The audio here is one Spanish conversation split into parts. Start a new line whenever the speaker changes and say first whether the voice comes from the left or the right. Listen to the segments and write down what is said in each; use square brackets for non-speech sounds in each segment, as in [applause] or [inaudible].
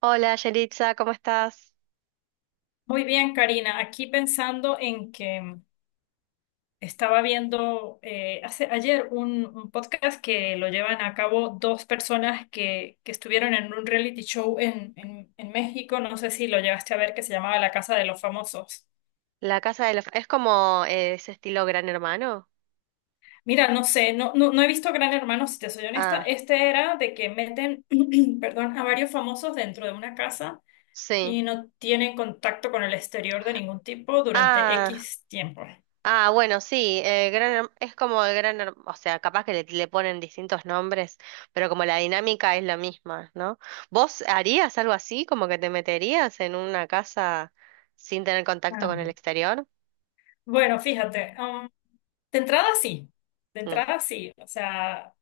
right: Hola, Yelitza, ¿cómo estás?
left: Muy bien, Karina. Aquí pensando en que estaba viendo ayer un podcast que lo llevan a cabo dos personas que estuvieron en un reality show en México. No sé si lo llegaste a ver, que se llamaba La Casa de los Famosos.
right: La casa de los... ¿Es como ese estilo Gran Hermano?
left: Mira, no sé, no, no, no he visto Gran Hermano, si te soy honesta.
right: Ah,
left: Este era de que meten, [clears throat] perdón, a varios famosos dentro de una casa
right: sí.
left: y no tienen contacto con el exterior de ningún tipo durante
right: Ah,
left: X tiempo.
right: bueno, sí, es como el Gran Hermano, o sea, capaz que le ponen distintos nombres, pero como la dinámica es la misma, ¿no? ¿Vos harías algo así, como que te meterías en una casa sin tener contacto
left: Ah.
right: con el exterior?
left: Bueno, fíjate. De entrada sí, de
right: Mm,
left: entrada sí. O sea,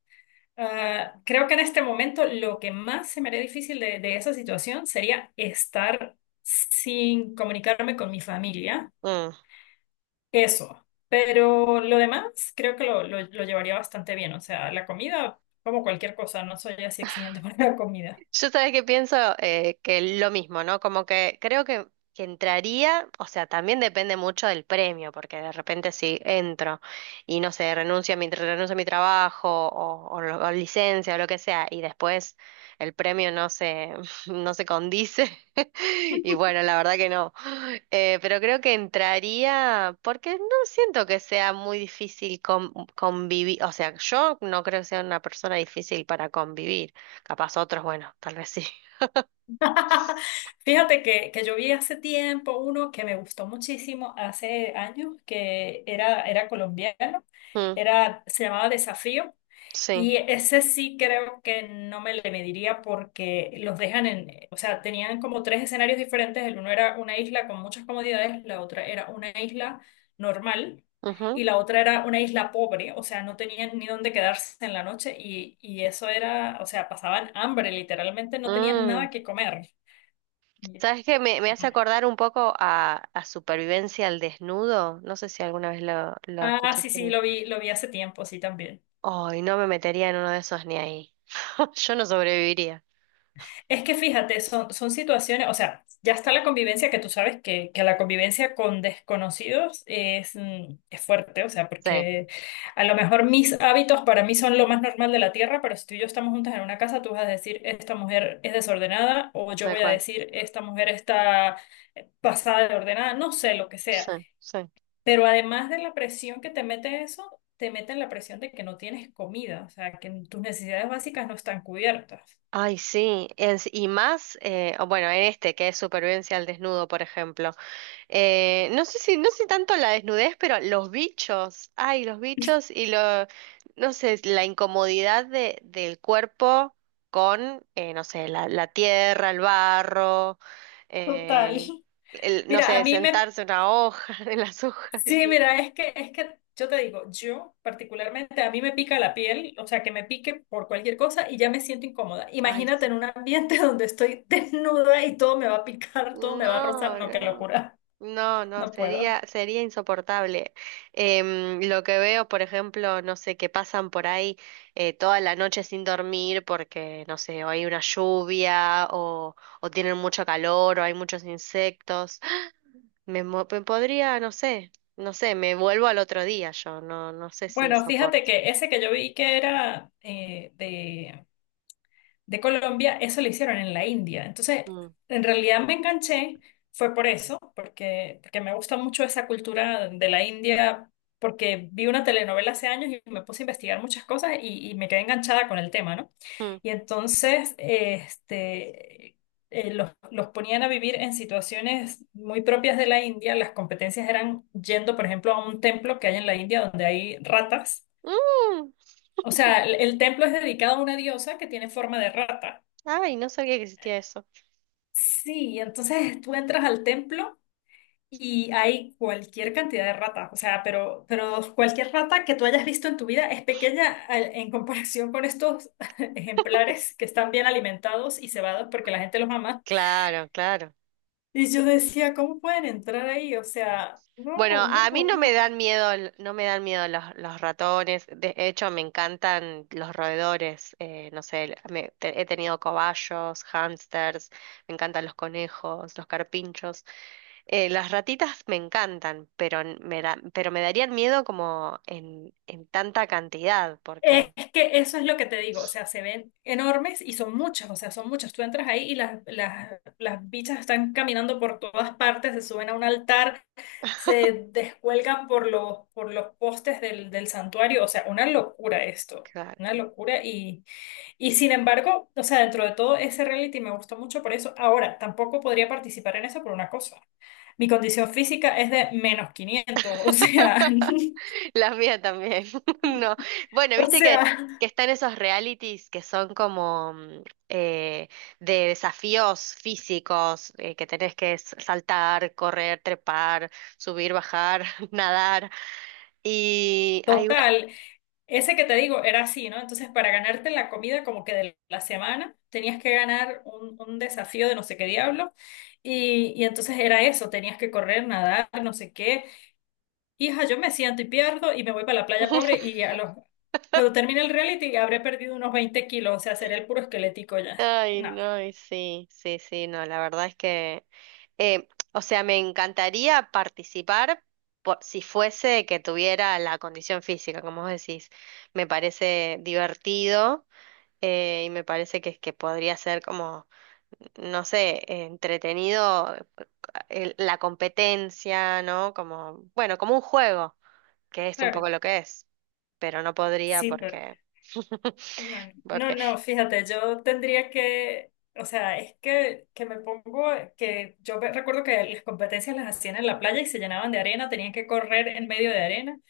left: creo que en este momento lo que más se me haría difícil de esa situación sería estar sin comunicarme con mi familia.
right: mm.
left: Eso. Pero lo demás creo que lo llevaría bastante bien. O sea, la comida, como cualquier cosa, no soy así exigente [laughs] para la comida.
right: Yo sabes que pienso que lo mismo, ¿no? Como que creo que entraría, o sea, también depende mucho del premio, porque de repente si entro y no sé, renuncio a mi trabajo o licencia o lo que sea, y después el premio no se, [laughs] no se condice, [laughs] y bueno, la verdad que no. Pero creo que entraría, porque no siento que sea muy difícil convivir, o sea, yo no creo que sea una persona difícil para convivir. Capaz otros, bueno, tal vez sí.
left: [laughs] Fíjate que yo vi hace tiempo uno que me gustó muchísimo, hace años, que era colombiano,
right: Mm,
left: se llamaba Desafío,
right: sí.
left: y ese sí creo que no me le mediría porque los dejan en, o sea, tenían como tres escenarios diferentes, el uno era una isla con muchas comodidades, la otra era una isla normal.
right: Ujú.
left: Y la otra era una isla pobre, o sea, no tenían ni dónde quedarse en la noche y eso era, o sea, pasaban hambre, literalmente no tenían
right: Mm.
left: nada que comer. Ya.
right: ¿Sabes qué? Me hace acordar un poco a Supervivencia al Desnudo. No sé si alguna vez lo
left: Ah, sí,
right: escuchaste,
left: sí,
right: ¿no?
left: lo vi hace tiempo, sí, también.
right: Ay, no me metería en uno de esos ni ahí. [laughs] Yo no sobreviviría.
left: Es que fíjate, son situaciones, o sea, ya está la convivencia que tú sabes que la convivencia con desconocidos es, es fuerte, o sea,
right: Sí,
left: porque a lo mejor mis hábitos para mí son lo más normal de la tierra, pero si tú y yo estamos juntas en una casa, tú vas a decir, esta mujer es desordenada, o yo
right: tal
left: voy a
right: cual.
left: decir, esta mujer está pasada de ordenada, no sé, lo que
right: Sí,
left: sea.
right: sí.
left: Pero además de la presión que te mete eso, te mete la presión de que no tienes comida, o sea, que tus necesidades básicas no están cubiertas.
right: Ay, sí. Es- y más, o bueno, en este que es Supervivencia al Desnudo, por ejemplo. No sé tanto la desnudez, pero los bichos, ay, los bichos y lo, no sé, la incomodidad del cuerpo con, no sé, la tierra, el barro,
left: Total.
right: eh,
left: [laughs]
right: el, no
left: Mira,
right: sé, sentarse en una hoja, [laughs] en las hojas, qué
left: sí,
right: sé yo.
left: mira, es que yo te digo, yo particularmente, a mí me pica la piel, o sea, que me pique por cualquier cosa y ya me siento incómoda.
right: Ay,
left: Imagínate en
right: sí.
left: un ambiente [laughs] donde estoy desnuda y todo me va a picar, todo me va a rozar,
right: No,
left: no, qué
right: no.
left: locura,
right: No, no,
left: no puedo.
right: sería insoportable. Lo que veo, por ejemplo, no sé, que pasan por ahí toda la noche sin dormir porque, no sé, o hay una lluvia o tienen mucho calor o hay muchos insectos. Me podría, no sé, no sé, me vuelvo al otro día yo, no, no sé si
left: Bueno, fíjate
right: soporto.
left: que ese que yo vi que era de Colombia, eso lo hicieron en la India. Entonces,
right: Mm,
left: en realidad me enganché, fue por eso, porque me gusta mucho esa cultura de la India, porque vi una telenovela hace años y me puse a investigar muchas cosas y me quedé enganchada con el tema, ¿no?
right: mm.
left: Y entonces, los ponían a vivir en situaciones muy propias de la India. Las competencias eran yendo, por ejemplo, a un templo que hay en la India donde hay ratas.
right: Mm.
left: O sea, el templo es dedicado a una diosa que tiene forma de rata.
right: Ay, no sabía que existía eso.
left: Sí, entonces tú entras al templo y hay cualquier cantidad de ratas, o sea, pero cualquier rata que tú hayas visto en tu vida es pequeña en comparación con estos [laughs] ejemplares que están bien alimentados y cebados porque la gente los ama.
right: Claro, claro.
left: Y yo decía, ¿cómo pueden entrar ahí? O sea, no,
right: Bueno, a
left: no,
right: mí no me
left: no.
right: dan miedo, los ratones. De hecho, me encantan los roedores. No sé, el- me- te- he tenido cobayos, hámsters, me encantan los conejos, los carpinchos. Las ratitas me encantan, pero pero me darían miedo como en tanta cantidad, porque
left: Es que eso es lo que te digo, o sea, se ven enormes y son muchas, o sea, son muchas. Tú entras ahí y las bichas están caminando por todas partes, se suben a un altar, se descuelgan por por los postes del santuario, o sea, una locura esto, una
right: claro.
left: locura. Y sin embargo, o sea, dentro de todo ese reality me gustó mucho por eso. Ahora, tampoco podría participar en eso por una cosa. Mi condición física es de menos 500, o sea,
right: [laughs] La mía también. [laughs] No. Bueno,
left: [laughs] o
right: viste
left: sea,
right: que están esos realities que son como eh, de desafíos físicos, que tenés que saltar, correr, trepar, subir, bajar, [laughs] nadar. Y hay una...
left: total. Ese que te digo era así, ¿no? Entonces, para ganarte la comida como que de la semana, tenías que ganar un desafío de no sé qué diablo. Y entonces era eso, tenías que correr, nadar, no sé qué. Hija, yo me siento y pierdo y me voy para la playa pobre
right: [laughs]
left: y a los... cuando termine el reality habré perdido unos 20 kilos, o sea, seré el puro esquelético ya.
right: Ay,
left: No,
right: no, y sí, sí, sí, no, la verdad es que... eh, o sea, me encantaría participar por, si fuese que tuviera la condición física, como vos decís. Me parece divertido. Y me parece que podría ser como, no sé, entretenido la competencia, ¿no? Como, bueno, como un juego, que es un
left: claro,
right: poco lo que es, pero no podría
left: sí, pero...
right: porque, [laughs]
left: No, no,
right: porque
left: no, fíjate, yo tendría que, o sea, es que, que yo recuerdo que las competencias las hacían en la playa y se llenaban de arena, tenían que correr en medio de arena.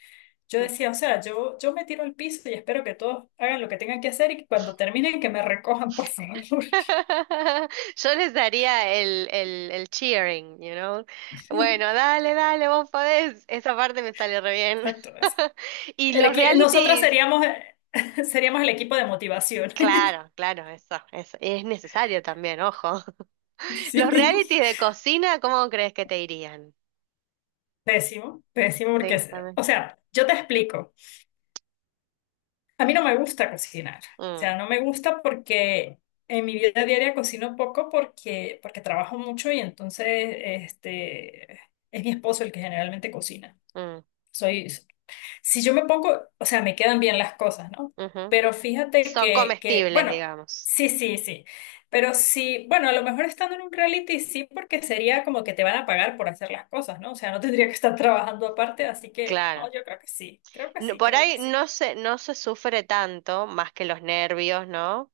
left: Yo decía, o sea, yo me tiro al piso y espero que todos hagan lo que tengan que hacer y que cuando terminen que me recojan, por favor.
right: [laughs] yo les daría el cheering, you know? Bueno,
left: [laughs]
right: dale, dale, vos podés, esa parte me sale re bien.
left: Exacto, eso.
right: [laughs] Y los
left: Nosotras
right: realities,
left: seríamos, [laughs] seríamos el equipo de motivación. [laughs]
right: claro, claro, eso, es necesario también, ojo. Los
left: Sí,
right: realities de cocina, ¿cómo crees que te irían?
left: pésimo, pésimo, porque,
right: Sí, también.
left: o sea, yo te explico. A mí no me gusta cocinar. O
right: Mm,
left: sea, no me gusta porque en mi vida diaria cocino poco porque trabajo mucho y entonces este, es mi esposo el que generalmente cocina.
right: mm,
left: Soy, si yo me pongo, o sea, me quedan bien las cosas, ¿no?
right: ujú.
left: Pero fíjate
right: Son comestibles,
left: bueno,
right: digamos.
left: sí, sí, sí. Pero sí, bueno, a lo mejor estando en un reality sí, porque sería como que te van a pagar por hacer las cosas, ¿no? O sea, no tendría que estar trabajando aparte, así que,
right: Claro.
left: no, yo creo que sí, creo que
right: No-
left: sí,
right: por
left: creo que
right: ahí
left: sí.
right: no se, no se sufre tanto, más que los nervios, ¿no?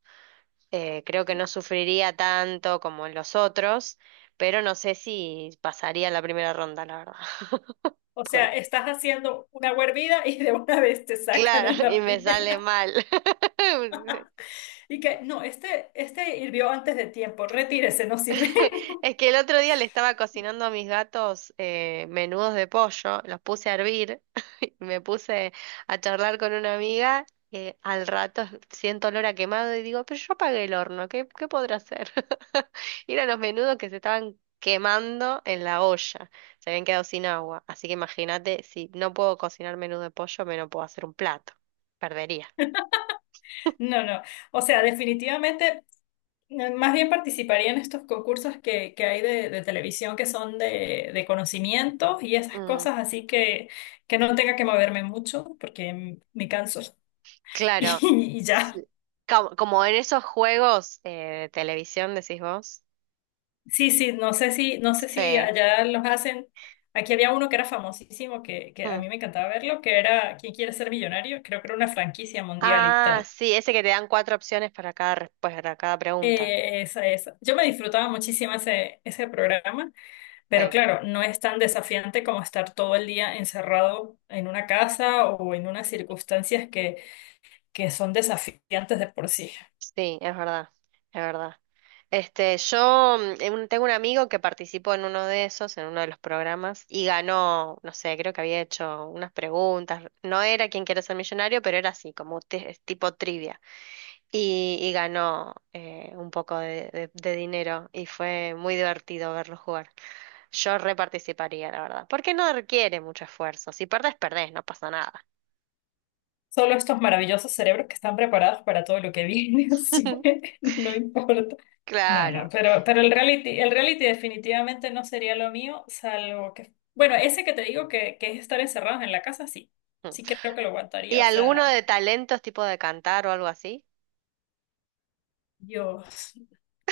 right: Creo que
left: Sí.
right: no sufriría tanto como en los otros, pero no sé si pasaría la primera ronda, la verdad. [laughs]
left: O
right: Por
left: sea, estás haciendo una hervida y de una vez te sacan
right: claro,
left: en
right: y
left: la
right: me sale
left: primera.
right: mal. [laughs]
left: Y que, no, este hirvió antes de tiempo, retírese, no sirve. [laughs]
right: Es que el otro día le estaba cocinando a mis gatos menudos de pollo, los puse a hervir. Me puse a charlar con una amiga, al rato siento olor a quemado y digo, pero yo apagué el horno, ¿qué podrá hacer? [laughs] Y eran los menudos que se estaban quemando en la olla, se habían quedado sin agua. Así que imagínate, si no puedo cocinar menudo de pollo, me no puedo hacer un plato, perdería.
left: No, no. O sea, definitivamente, más bien participaría en estos concursos que hay de televisión que son de conocimientos y esas
right: Mm,
left: cosas, así que no tenga que moverme mucho porque me canso. [laughs]
right: claro,
left: Y ya.
right: sí. Como, como en esos juegos de televisión, decís vos.
left: Sí, sí, no sé si
right: Sí.
left: allá los hacen. Aquí había uno que era famosísimo, que a
right: Mm.
left: mí me encantaba verlo, que era ¿Quién quiere ser millonario? Creo que era una franquicia mundial y
right: Ah,
left: tal.
right: sí, ese que te dan cuatro opciones para cada, respuesta, para cada pregunta.
left: Esa, esa. Yo me disfrutaba muchísimo ese programa, pero
right: Sí.
left: claro, no es tan desafiante como estar todo el día encerrado en una casa o en unas circunstancias que son desafiantes de por sí.
right: Sí, es verdad, es verdad. Este, tengo un amigo que participó en uno de esos, en uno de los programas, y ganó, no sé, creo que había hecho unas preguntas. No era quien quiere Ser Millonario, pero era así, es tipo trivia. Y ganó un poco de, de dinero y fue muy divertido verlo jugar. Yo reparticiparía, la verdad, porque no requiere mucho esfuerzo. Si perdés, perdés, no pasa nada.
left: Solo estos maravillosos cerebros que están preparados para todo lo que viene, [laughs] así
right: [laughs]
left: que no importa. No, no,
right: Claro.
left: pero, el reality definitivamente no sería lo mío, salvo que, bueno, ese que te digo que es estar encerrados en la casa, sí,
right: Mm.
left: sí creo que lo
right: ¿Y
left: aguantaría, o
right: alguno
left: sea,
right: de talentos tipo de cantar o algo así?
left: Dios.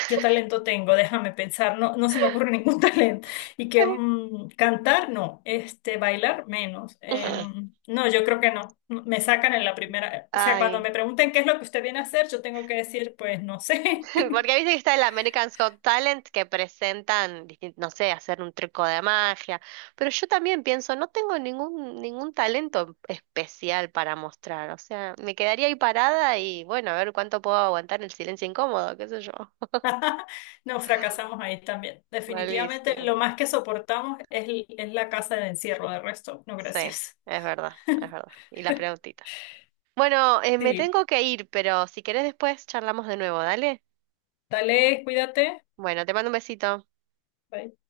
left: ¿Qué talento tengo? Déjame pensar, no, no se me ocurre ningún [laughs] talento. Y que cantar, no, este, bailar, menos.
right: [laughs]
left: No, yo creo que no. No, me sacan en la primera. O sea, cuando
right: Ay,
left: me pregunten qué es lo que usted viene a hacer, yo tengo que decir, pues no
right: [laughs]
left: sé.
right: porque viste que está el American Got Talent que presentan, distin- no sé, hacer un truco de magia, pero yo también pienso, no tengo ningún talento especial para mostrar, o sea, me quedaría ahí parada y bueno, a ver cuánto puedo aguantar el silencio incómodo, qué sé yo. [laughs]
left: [laughs] Nos fracasamos ahí también. Definitivamente
right: Malísimo.
left: lo más que soportamos es, es la casa de encierro, de resto, no,
right: Sí,
left: gracias.
right: es verdad, es verdad. Y las preguntitas. Bueno, me
left: Sí,
right: tengo que ir, pero si querés después charlamos de nuevo, dale.
left: dale, cuídate.
right: Bueno, te mando un besito.
left: Bye.